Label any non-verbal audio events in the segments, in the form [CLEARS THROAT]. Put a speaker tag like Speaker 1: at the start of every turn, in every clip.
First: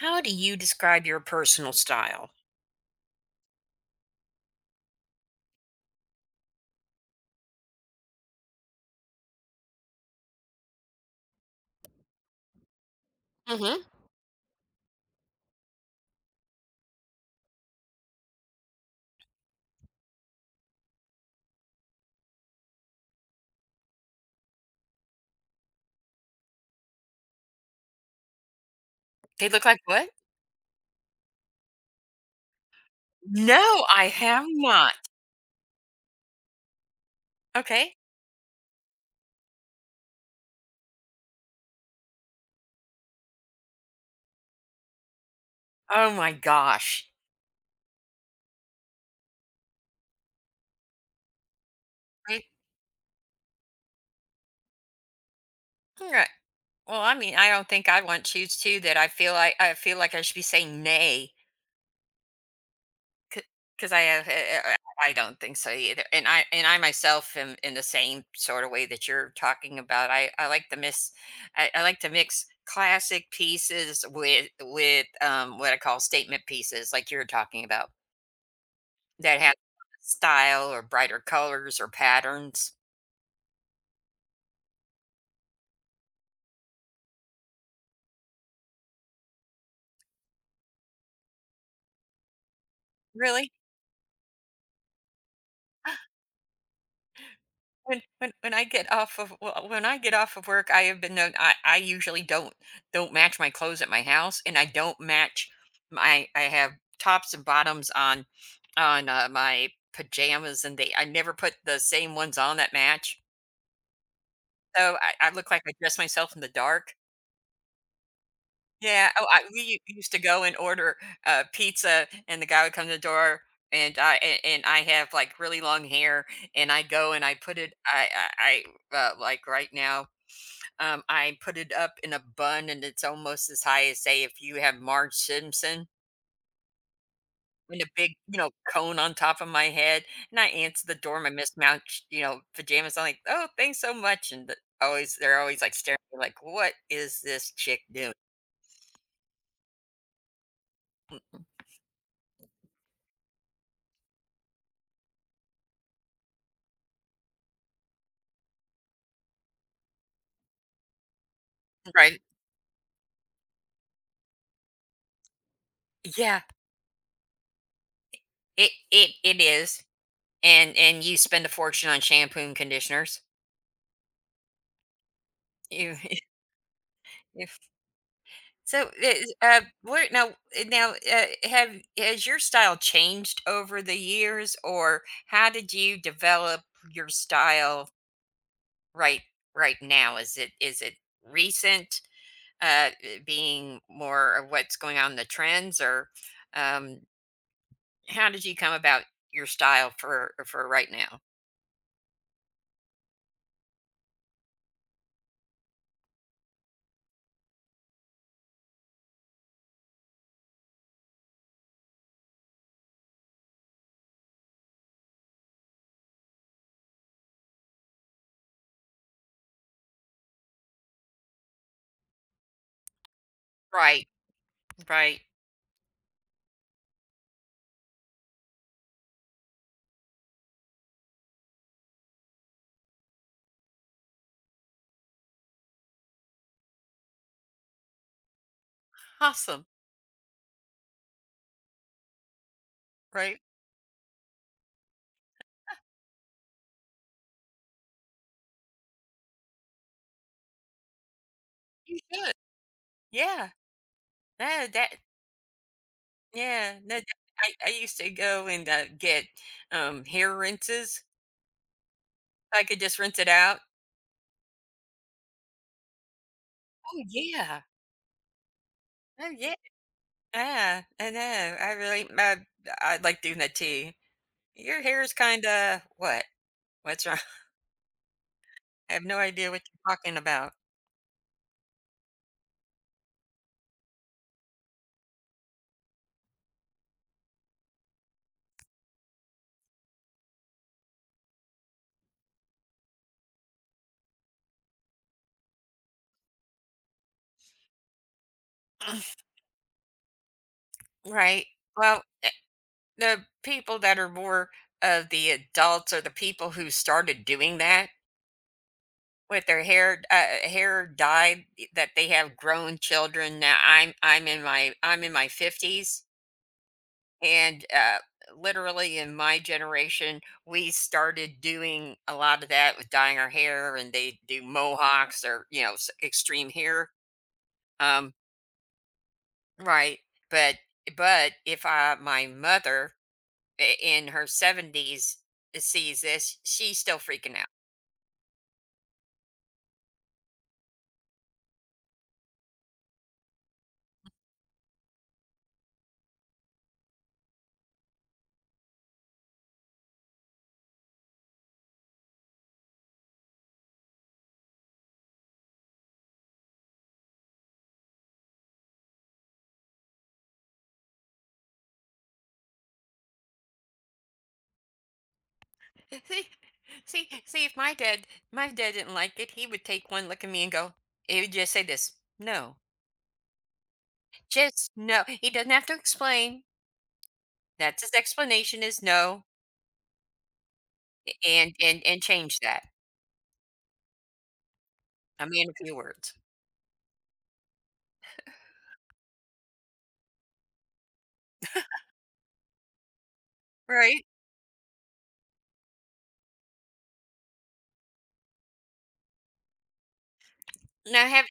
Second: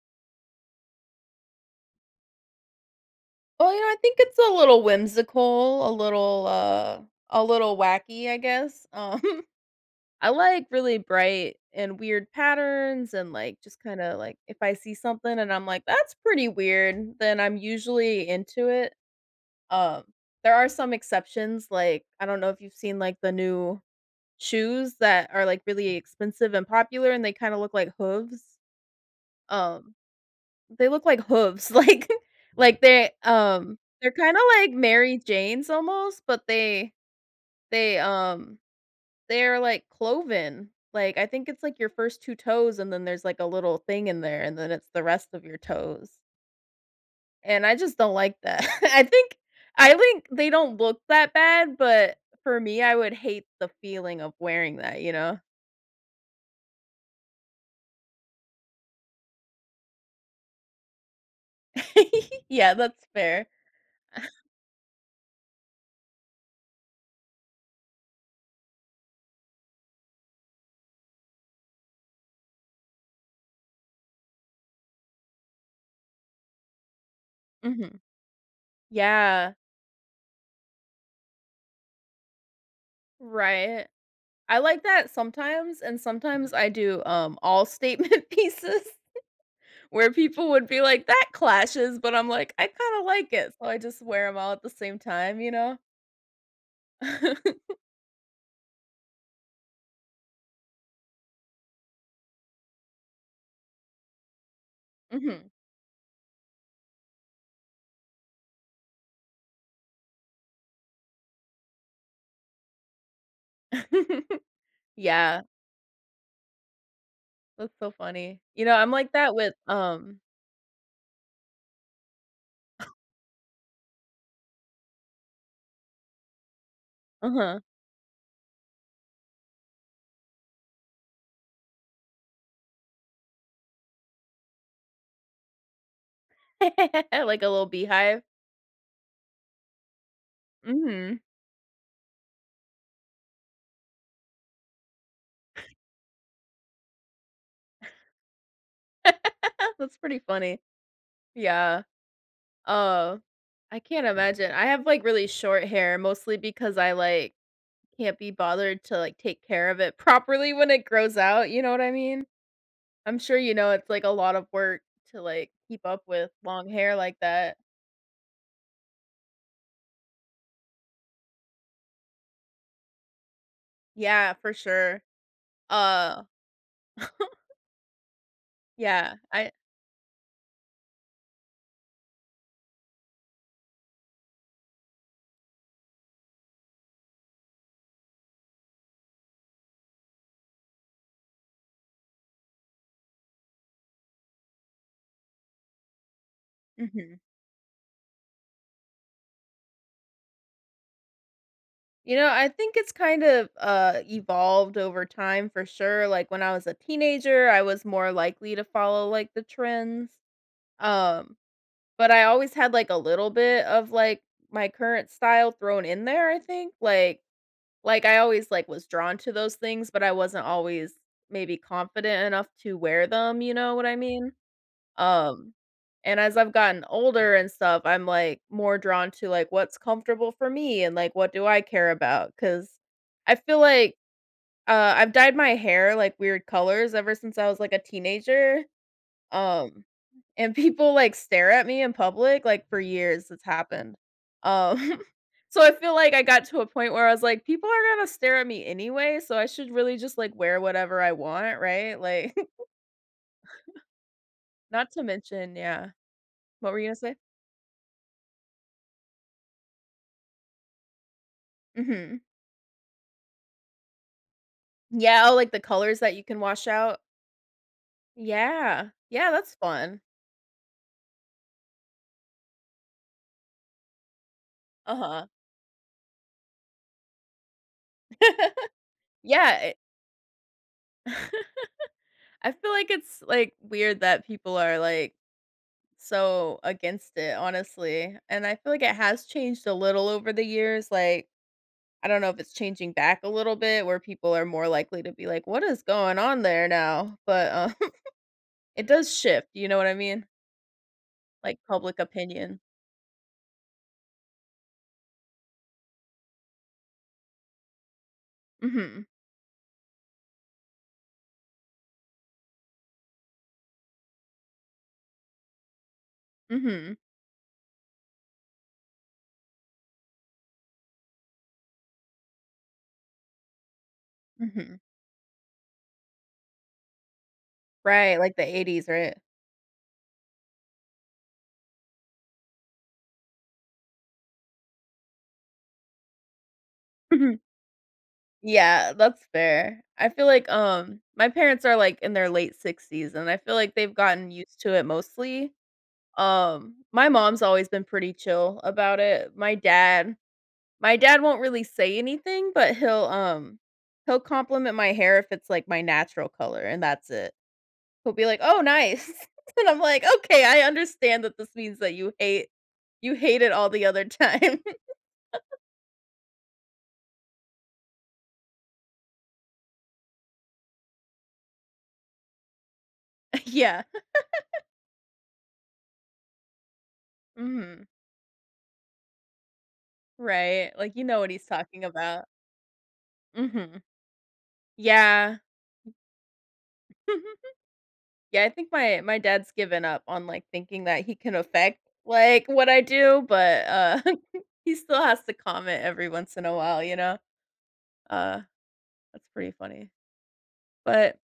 Speaker 1: How do you describe your personal style?
Speaker 2: Well, you know, I think it's a little whimsical, a little wacky, I guess. [LAUGHS] I like really bright and weird patterns and like just
Speaker 1: Mhm.
Speaker 2: kind of like if I see something and I'm like that's pretty weird, then I'm usually into it. Um there are some exceptions like I don't know if you've seen like the new shoes that are like really expensive and popular and they kind of look like hooves.
Speaker 1: They look like
Speaker 2: Um
Speaker 1: what?
Speaker 2: they look like hooves, [LAUGHS] like like
Speaker 1: No, I
Speaker 2: they're kinda
Speaker 1: have
Speaker 2: like
Speaker 1: not.
Speaker 2: Mary Janes almost, but they
Speaker 1: Okay.
Speaker 2: they, um they're, like, cloven. Like, I think it's, like, your first 2 toes and then there's, like, a little thing in there and then it's the rest of your
Speaker 1: Oh
Speaker 2: toes,
Speaker 1: my gosh.
Speaker 2: and I just don't like that. [LAUGHS] I think they don't look that bad, but
Speaker 1: Right.
Speaker 2: for me, I would hate the feeling of wearing that, you know?
Speaker 1: All right. Well, I mean, I don't think I want shoes too that I feel like I should be saying nay
Speaker 2: [LAUGHS] Yeah, that's fair.
Speaker 1: because I have eh, eh, I don't think so either. And I myself am in the same sort of way that you're talking about. I like to mix classic pieces with with what I call statement pieces like you're talking about.
Speaker 2: Mhm.
Speaker 1: That has
Speaker 2: Yeah,
Speaker 1: style or brighter colors or patterns.
Speaker 2: right. I like that sometimes, and sometimes I do, all statement [LAUGHS] pieces where people would be like, "That clashes," but I'm like, "I kinda like
Speaker 1: Really?
Speaker 2: it," so I just wear them all at the same time, you know?
Speaker 1: [GASPS]
Speaker 2: [LAUGHS]
Speaker 1: When I get off of w when I get off of work, I have been known I usually don't match my clothes at my house, and I don't
Speaker 2: Mhm.
Speaker 1: match my I have tops and bottoms on my pajamas, and they I never put the same ones on that match.
Speaker 2: [LAUGHS]
Speaker 1: So I
Speaker 2: Yeah,
Speaker 1: look like I dress myself in the dark.
Speaker 2: that's so funny. You know, I'm
Speaker 1: Yeah,
Speaker 2: like
Speaker 1: oh,
Speaker 2: that
Speaker 1: I
Speaker 2: with,
Speaker 1: we u used to go and order, pizza, and the guy would come to the door, and I a- and I have, like, really long hair, and I go and I put
Speaker 2: uh-huh.
Speaker 1: it I I Like, right now, I put it up in a bun, and it's almost as high as, say, if you have Marge Simpson
Speaker 2: [LAUGHS] Like a little
Speaker 1: and a big,
Speaker 2: beehive?
Speaker 1: you know, cone on top of my head, and I answer the door
Speaker 2: Mhm.
Speaker 1: in my mismatched, you know, pajamas, I'm like, "Oh, thanks so much," and they're always, like, staring at me like, "What is this chick doing?"
Speaker 2: [LAUGHS] That's pretty funny. Yeah. Oh, I can't imagine. I have, like, really short hair mostly because I, like, can't be bothered to, like, take care of it [LAUGHS] properly when it grows out, you know what I
Speaker 1: Right.
Speaker 2: mean? I'm sure you know it's, like, a lot of work to, like, keep up with
Speaker 1: Yeah.
Speaker 2: long hair like that.
Speaker 1: It is, and you spend a fortune on shampoo and conditioners.
Speaker 2: Yeah, for sure.
Speaker 1: You
Speaker 2: Uh,
Speaker 1: [LAUGHS]
Speaker 2: [LAUGHS]
Speaker 1: if so,
Speaker 2: yeah,
Speaker 1: is,
Speaker 2: I
Speaker 1: where now eh, now have Has your style changed over the years, or how did you develop your style right right now? Is it recent, being more of what's going on in the trends, or um,
Speaker 2: mhm.
Speaker 1: how did you come about your style for right now?
Speaker 2: You know, I think it's kind of, evolved over time for sure, like, when I was a teenager, I was more likely to follow, like, the trends, um, but I always had, like, a little bit of, like, my current style thrown in there, I think, like, I always, like, was drawn to those things, but I wasn't always maybe confident enough to wear them, you know what I
Speaker 1: Right,
Speaker 2: mean?
Speaker 1: right,
Speaker 2: Um, and as I've gotten older and stuff, I'm, like, more drawn to, like, what's comfortable for me and, like, what do I care about? Because I feel like, I've dyed my hair, like, weird colors ever since I was, like, a teenager.
Speaker 1: awesome,
Speaker 2: Um, and people, like, stare at me in public, like, for years
Speaker 1: right.
Speaker 2: it's happened. Um, [LAUGHS] so I feel like I got to a point where I was like, "People are gonna stare at me anyway, so I should really just, like, wear whatever I want,"
Speaker 1: You
Speaker 2: right?
Speaker 1: should.
Speaker 2: Like, [LAUGHS]
Speaker 1: Yeah. No,
Speaker 2: not
Speaker 1: that
Speaker 2: to mention yeah. What
Speaker 1: yeah,
Speaker 2: were you gonna
Speaker 1: no, that
Speaker 2: say?
Speaker 1: I used to go and, get, hair rinses.
Speaker 2: Mhm.
Speaker 1: I could just rinse it out.
Speaker 2: Yeah, oh, like, the colors that you can wash out?
Speaker 1: Oh, yeah.
Speaker 2: Yeah. Yeah,
Speaker 1: Oh,
Speaker 2: that's
Speaker 1: yeah.
Speaker 2: fun.
Speaker 1: Yeah, I know. I really I like doing that too. "Your hair is
Speaker 2: Uh-huh.
Speaker 1: kinda what? What's wrong?" [LAUGHS]
Speaker 2: [LAUGHS]
Speaker 1: I have no idea
Speaker 2: Yeah,
Speaker 1: what
Speaker 2: it
Speaker 1: you're talking about.
Speaker 2: [LAUGHS] I feel like it's, like, weird that people are like so against it, honestly. And I feel like it has changed a little over the years. Like, I don't know if it's changing back a little bit where people are more likely to be like, what is going on there now? But [LAUGHS] it does
Speaker 1: [CLEARS THROAT]
Speaker 2: shift. You know what I mean?
Speaker 1: Right.
Speaker 2: Like public
Speaker 1: Well,
Speaker 2: opinion.
Speaker 1: the people that are more of the adults are the people who started doing that.
Speaker 2: Mm hmm.
Speaker 1: With their hair hair dyed that they have grown children now, I'm in my 50s,
Speaker 2: Mm
Speaker 1: and, literally in my generation, we started doing a lot of that with dyeing our hair, and they do
Speaker 2: hmm. Mm hmm.
Speaker 1: mohawks or, you know, s extreme hair, um
Speaker 2: Right. Like the 80s, right?
Speaker 1: right, but if, I, my mother I in her 70s sees this, she's still freaking
Speaker 2: Mhm.
Speaker 1: out.
Speaker 2: Yeah, that's fair. I feel like my parents are like in their late 60s and I feel like they've gotten used to it mostly. My mom's always been pretty chill about it. My dad won't really say anything, but he'll, he'll compliment my hair if it's, like, my natural color, and that's it. He'll be like, "Oh, nice." [LAUGHS] And I'm like, "Okay, I understand that this means that you hate it all the other time."
Speaker 1: [LAUGHS] See, see. If my dad, my dad didn't like it, he would take one look at me and go. He would just say this: "No,
Speaker 2: [LAUGHS] Yeah.
Speaker 1: just no." He doesn't have to explain. That's
Speaker 2: Mhm.
Speaker 1: his explanation is no,
Speaker 2: Right, like, you know what he's
Speaker 1: and
Speaker 2: talking about.
Speaker 1: change that.
Speaker 2: Mhm.
Speaker 1: I
Speaker 2: Yeah.
Speaker 1: mean, a few words,
Speaker 2: [LAUGHS] Yeah, I think my dad's given up on, like, thinking that he can affect, like, what I do, but,
Speaker 1: right?
Speaker 2: [LAUGHS] he still has to comment every once in a while, you know? Uh, that's pretty funny.
Speaker 1: Now,
Speaker 2: But,
Speaker 1: have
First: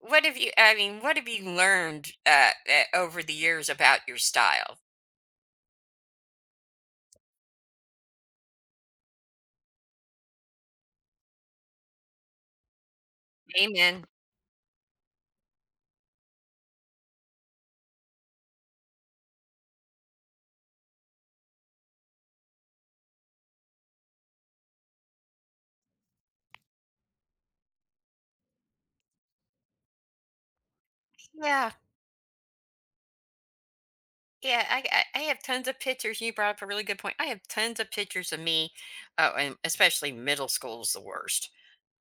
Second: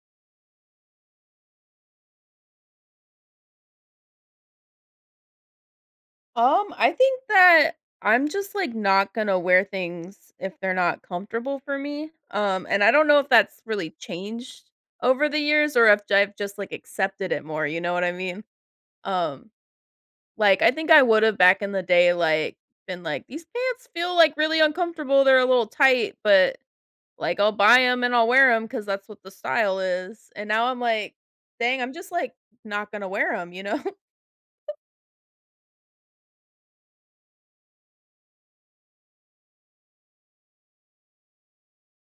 Speaker 1: what have you? I mean, what have you learned over the years about your style?
Speaker 2: I think that I'm just, like, not gonna wear things if they're not comfortable for me, and I don't know if that's really
Speaker 1: Amen.
Speaker 2: changed over the years or if I've just, like, accepted it more, you know what I mean? Um Like, I think I would have back in the day, like, been like, "These pants feel, like, really uncomfortable, they're a little tight, but, like, I'll buy them and I'll wear them because that's what the style is." And now I'm like,
Speaker 1: Yeah,
Speaker 2: "Dang, I'm just, like, not gonna wear them, you know? [LAUGHS]
Speaker 1: yeah. I have tons of pictures. You brought up a really good point. I have tons of pictures of me, and especially middle school is the worst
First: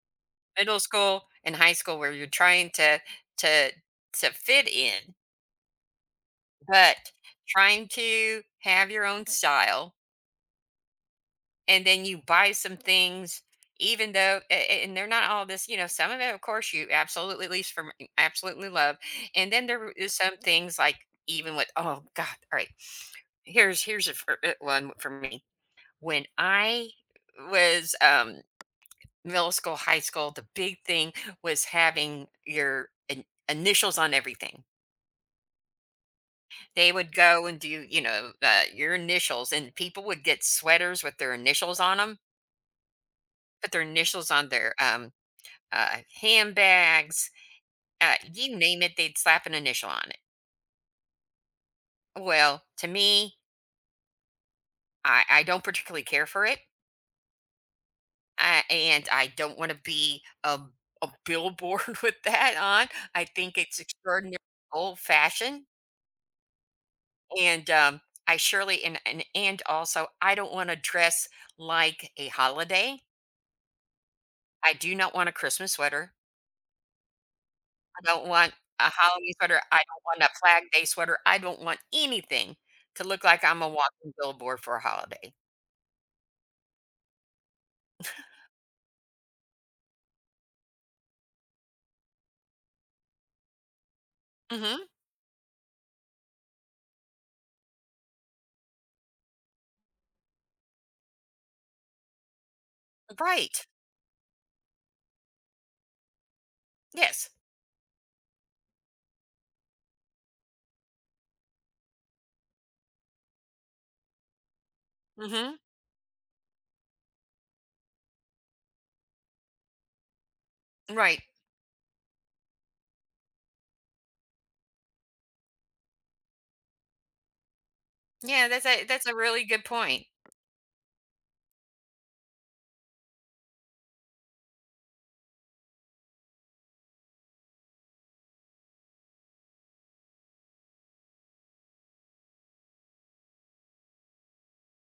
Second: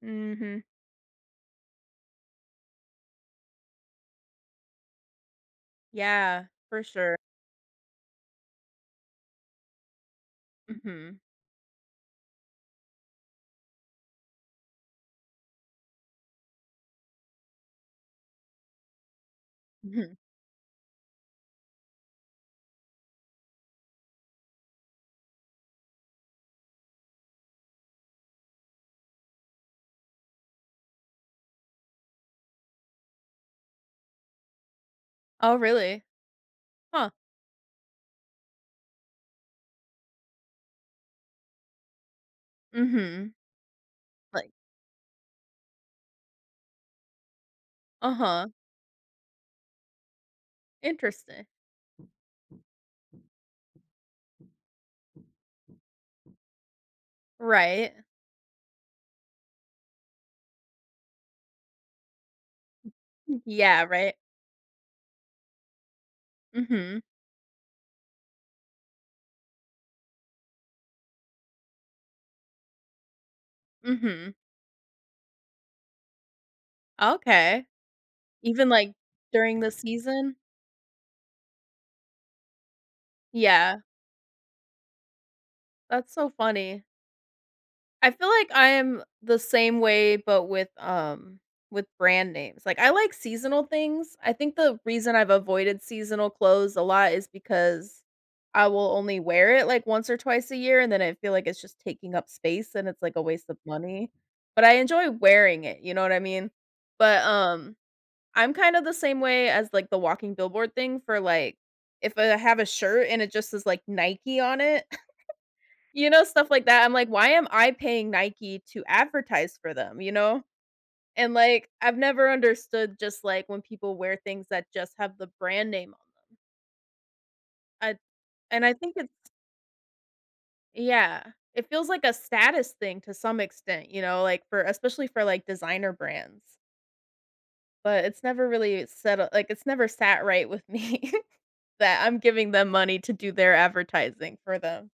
Speaker 2: Mhm.
Speaker 1: middle school and high school where you're trying to to fit in,
Speaker 2: Yeah, for
Speaker 1: but
Speaker 2: sure.
Speaker 1: trying to have your own style,
Speaker 2: Mhm.
Speaker 1: and then you buy some things, even though a- and they're not all this, you know, some of it, of course, you absolutely, at least from absolutely love, and then there is
Speaker 2: Mhm.
Speaker 1: some things like even with oh god, all right, here's one for me when I was middle school, high school, the big thing was having your initials on everything.
Speaker 2: Oh, really?
Speaker 1: They
Speaker 2: Huh.
Speaker 1: would go and do, you know, your initials, and people would get sweaters with their initials on them,
Speaker 2: Mhm.
Speaker 1: put their initials on
Speaker 2: Like
Speaker 1: their handbags,
Speaker 2: uh-huh.
Speaker 1: you name it, they'd slap an initial on it.
Speaker 2: Interesting.
Speaker 1: Well, to me, I don't particularly care for it.
Speaker 2: Right.
Speaker 1: And I don't want to be a billboard [LAUGHS] with that on. I think it's
Speaker 2: Yeah, right.
Speaker 1: extraordinary old fashioned.
Speaker 2: Mhm.
Speaker 1: And I surely and, also I don't want to dress like a holiday.
Speaker 2: Mhm.
Speaker 1: I do not want a Christmas sweater.
Speaker 2: Okay.
Speaker 1: I don't want
Speaker 2: Even,
Speaker 1: a
Speaker 2: like,
Speaker 1: holiday
Speaker 2: during
Speaker 1: sweater.
Speaker 2: the
Speaker 1: I don't want
Speaker 2: season?
Speaker 1: a flag day sweater. I don't want anything to look like I'm a
Speaker 2: Yeah.
Speaker 1: walking billboard for a holiday.
Speaker 2: That's so funny. I feel like I am the same way, but with brand names. Like, I like seasonal things. I think the
Speaker 1: Hmm.
Speaker 2: reason I've avoided seasonal clothes a lot is because I will only wear it, like, once or twice a year, and then I feel like it's just taking up space and it's, like, a waste of
Speaker 1: Right.
Speaker 2: money, but I enjoy wearing it, you know what I mean? But,
Speaker 1: Yes.
Speaker 2: I'm kind of the same way as, like, the walking billboard thing for, like, if I have a shirt and it just is like, Nike on it,
Speaker 1: Hmm.
Speaker 2: you know, stuff like that. I'm like, "Why am I paying Nike to advertise for them?" You know?
Speaker 1: Right.
Speaker 2: And, like, I've never understood just, like, when people wear things that just have the brand name on I
Speaker 1: Yeah,
Speaker 2: and
Speaker 1: that's
Speaker 2: I think
Speaker 1: a
Speaker 2: it's
Speaker 1: really good point.
Speaker 2: yeah. It feels like a status thing to some extent, you know, like, for especially for, like, designer brands, but it's never really settled. Like, it's never sat right with me [LAUGHS] that I'm giving them money to do their advertising for them.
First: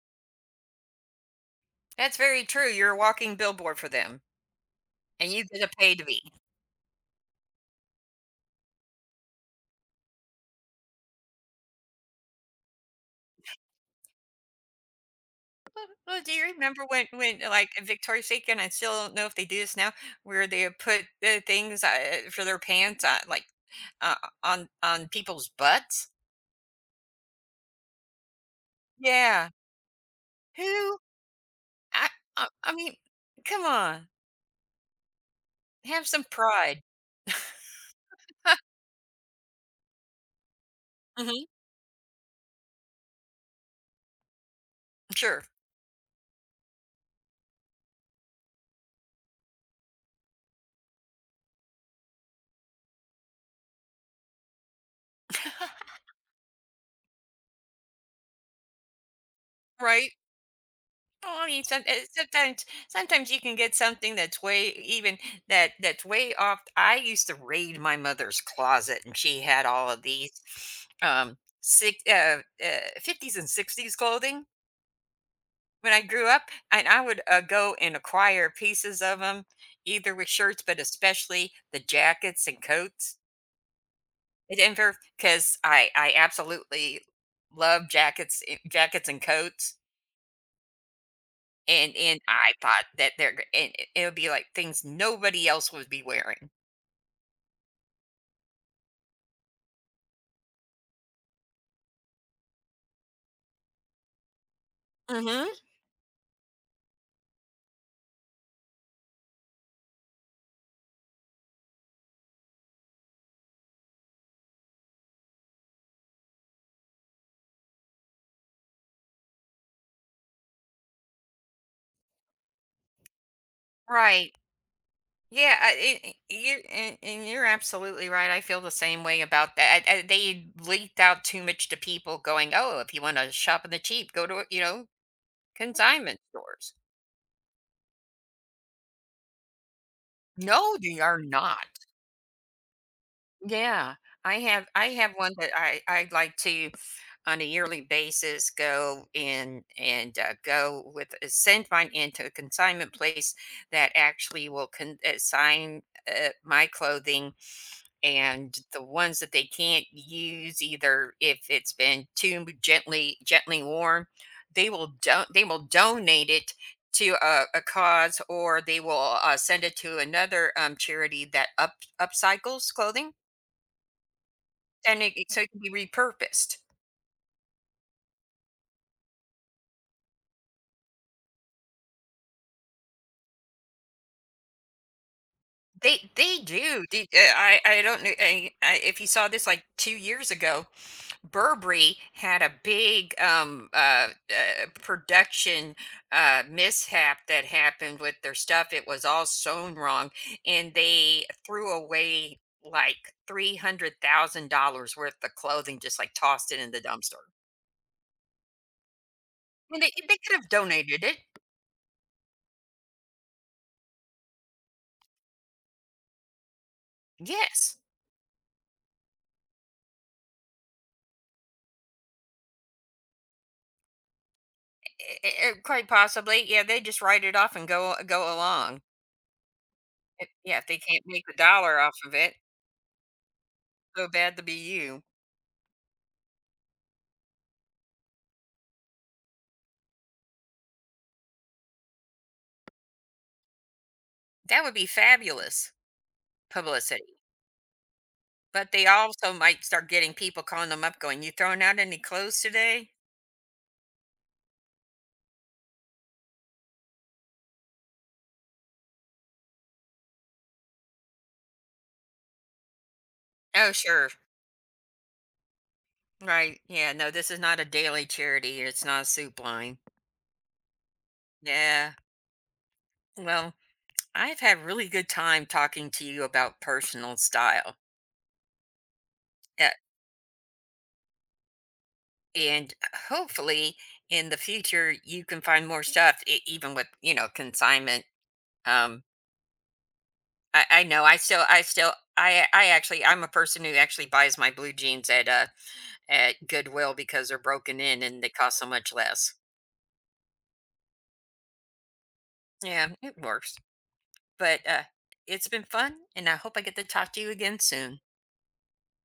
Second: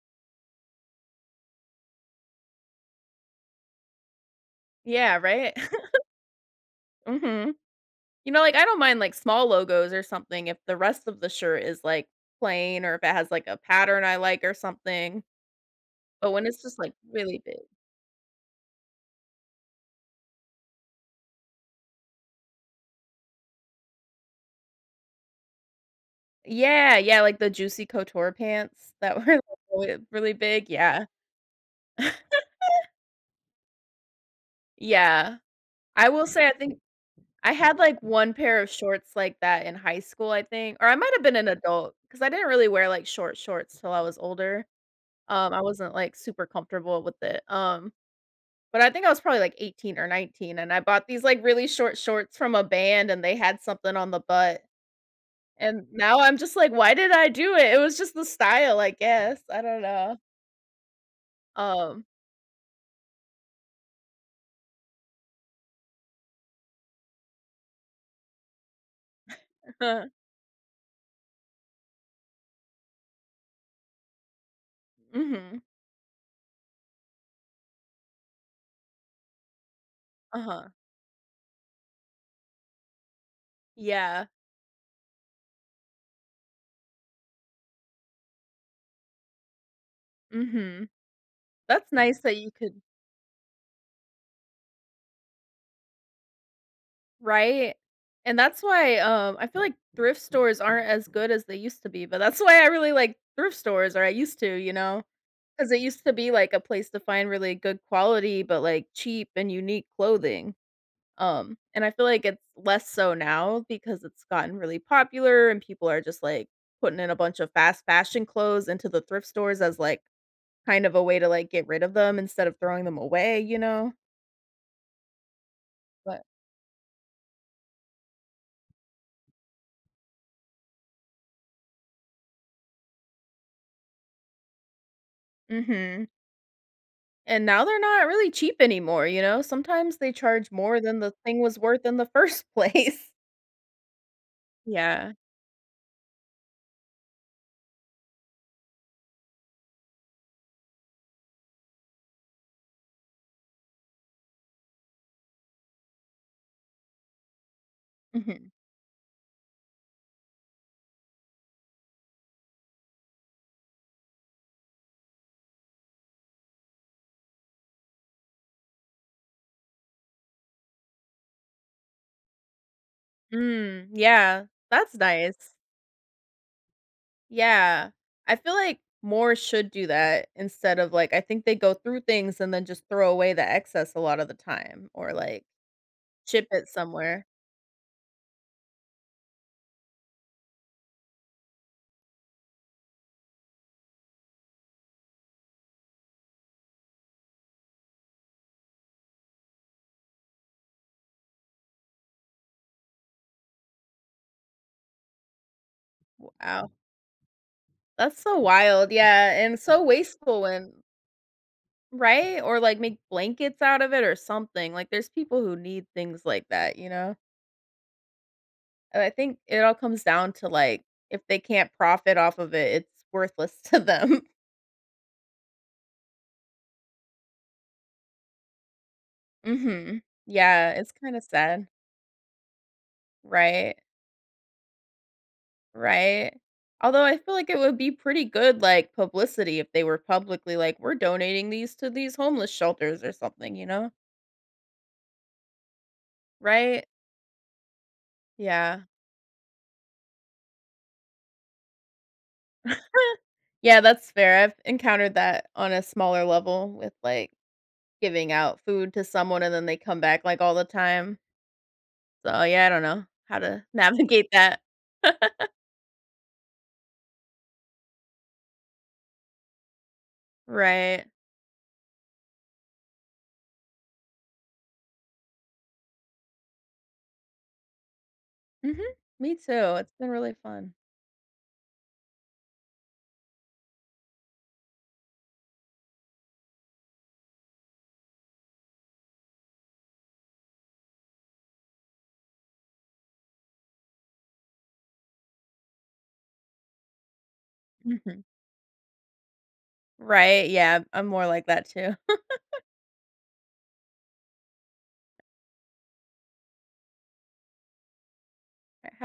Speaker 1: That's very true. You're a walking billboard for them,
Speaker 2: Yeah,
Speaker 1: and you
Speaker 2: right?
Speaker 1: get a pay to be.
Speaker 2: [LAUGHS] Mhm. You know, like, I don't mind, like, small logos or something if the rest of the shirt is, like, plain or if it has, like, a pattern I like or something,
Speaker 1: Well,
Speaker 2: but
Speaker 1: do you
Speaker 2: when it's just,
Speaker 1: remember
Speaker 2: like,
Speaker 1: when
Speaker 2: really big
Speaker 1: like, Victoria's Secret, and I still don't know if they do this now, where they would put the things, for their pants on, like, uh, on people's butts?
Speaker 2: Yeah, yeah, like the Juicy Couture pants that were, [LAUGHS] like,
Speaker 1: Yeah.
Speaker 2: really big,
Speaker 1: Who
Speaker 2: yeah. [LAUGHS]
Speaker 1: I I mean, come on,
Speaker 2: Yeah.
Speaker 1: have
Speaker 2: I
Speaker 1: some
Speaker 2: will say I think
Speaker 1: pride.
Speaker 2: I had, like, 1 pair of shorts like that in high school, I think, or I might have been
Speaker 1: Mhm,
Speaker 2: an adult because I didn't really wear, like, short shorts till I was older.
Speaker 1: sure.
Speaker 2: I wasn't, like, super comfortable with it, but I think I was probably like 18 or 19, and I bought these, like, really short shorts from a band, and they had something on the butt, and
Speaker 1: [LAUGHS]
Speaker 2: now I'm just like, "Why did I do it?" It was just the style, I guess. I don't
Speaker 1: Right?
Speaker 2: know.
Speaker 1: Oh, I mean,
Speaker 2: Um
Speaker 1: sometimes you can get something that's way even that's way off. I used to raid my mother's closet, and she had all of
Speaker 2: [LAUGHS]
Speaker 1: these um six, uh, uh, 50s and 60s clothing
Speaker 2: Mhm.
Speaker 1: when I grew up, and I would go and acquire pieces of them, either with shirts,
Speaker 2: Uh-huh.
Speaker 1: but especially the jackets and coats.
Speaker 2: Yeah.
Speaker 1: It Denver, because I absolutely love jackets, jackets and coats.
Speaker 2: Mhm. That's
Speaker 1: And
Speaker 2: nice that you
Speaker 1: I
Speaker 2: could
Speaker 1: thought that they're g and it would be, like, things nobody else would be wearing.
Speaker 2: right? And that's why, I feel like thrift stores aren't as good as they used to be, but that's [LAUGHS] why I really like thrift stores, or I used to, you know,
Speaker 1: Mhm.
Speaker 2: because it used to be, like, a place to find really good quality, but, like, cheap and unique clothing. And I feel like it's less so now because it's gotten really popular and people are just like putting in a bunch of fast fashion clothes into the thrift stores as like kind of a way to like get rid of them instead of throwing them away, you know?
Speaker 1: Right. Yeah, I
Speaker 2: But
Speaker 1: you're and you're absolutely right, I feel the same way about that, and they leaked out too much to people going, "Oh, if you wanna shop in the cheap, go to," you know,
Speaker 2: mhm.
Speaker 1: consignment stores.
Speaker 2: And now they're not really cheap anymore, you know? Sometimes they charge
Speaker 1: No,
Speaker 2: more than
Speaker 1: they
Speaker 2: the
Speaker 1: are
Speaker 2: thing was worth
Speaker 1: not.
Speaker 2: in the first place. [LAUGHS]
Speaker 1: Yeah, I
Speaker 2: Yeah.
Speaker 1: have one that I like to on a yearly basis go in and go with send mine into a consignment place that actually will assign my clothing,
Speaker 2: Mhm.
Speaker 1: and the ones that they can't use, either if it's been too gently worn, they will don they will donate it to a cause, or they will send it to another charity that up upcycles clothing
Speaker 2: Mm, yeah, that's
Speaker 1: and it, so it
Speaker 2: nice.
Speaker 1: can be repurposed.
Speaker 2: Yeah. I feel like more should do that instead of like I think they go through things and then just throw away the excess a lot of the time or like
Speaker 1: They
Speaker 2: ship it
Speaker 1: do. They,
Speaker 2: somewhere.
Speaker 1: I don't know if you saw this like 2 years ago. Burberry had a big production mishap that happened with their stuff. It was all sewn wrong, and they threw away like $300,000 worth of clothing, just like tossed it
Speaker 2: Wow.
Speaker 1: in the dumpster.
Speaker 2: That's so wild. Yeah, and
Speaker 1: And
Speaker 2: so
Speaker 1: they could
Speaker 2: wasteful
Speaker 1: have
Speaker 2: when
Speaker 1: donated it.
Speaker 2: right? Or like make blankets out of it or something. Like there's people who need things like that, you know?
Speaker 1: Yes.
Speaker 2: And I think it all comes down to like if they can't profit off of it, it's worthless to them.
Speaker 1: Quite possibly, yeah, they just write it off and go along.
Speaker 2: [LAUGHS] Mhm.
Speaker 1: If yeah, if
Speaker 2: Yeah,
Speaker 1: they
Speaker 2: it's
Speaker 1: can't
Speaker 2: kind of
Speaker 1: make a
Speaker 2: sad.
Speaker 1: dollar off of it,
Speaker 2: Right.
Speaker 1: so bad to be you.
Speaker 2: Right? Although I feel like it would be pretty good, like, publicity if they were publicly like, "We're donating these to these homeless shelters," or something, you know?
Speaker 1: That would be fabulous
Speaker 2: Right?
Speaker 1: publicity, but
Speaker 2: Yeah.
Speaker 1: they also might start getting people calling them up going, "You throwing out any clothes today?"
Speaker 2: [LAUGHS] Yeah, that's fair. I've encountered that on a smaller level with, like, giving out food to someone and then they come back, like, all the time. So, yeah, I don't know how to
Speaker 1: Oh, sure.
Speaker 2: navigate that. [LAUGHS]
Speaker 1: Right. Yeah, no, this is not a daily charity. It's not a soup line.
Speaker 2: Right.
Speaker 1: Yeah. Well, I've had really good time talking to you about personal style,
Speaker 2: Mhm. Me too. It's been really fun.
Speaker 1: and hopefully in the future you can find more stuff even with, you know, consignment. Um I know I still I still I actually, I'm a person who actually buys my blue jeans at Goodwill because they're broken in
Speaker 2: Mhm.
Speaker 1: and they cost so much less.
Speaker 2: Right, yeah, I'm more like that too.
Speaker 1: Yeah, it works, but it's been fun and I hope I get to talk to you again soon.
Speaker 2: [LAUGHS]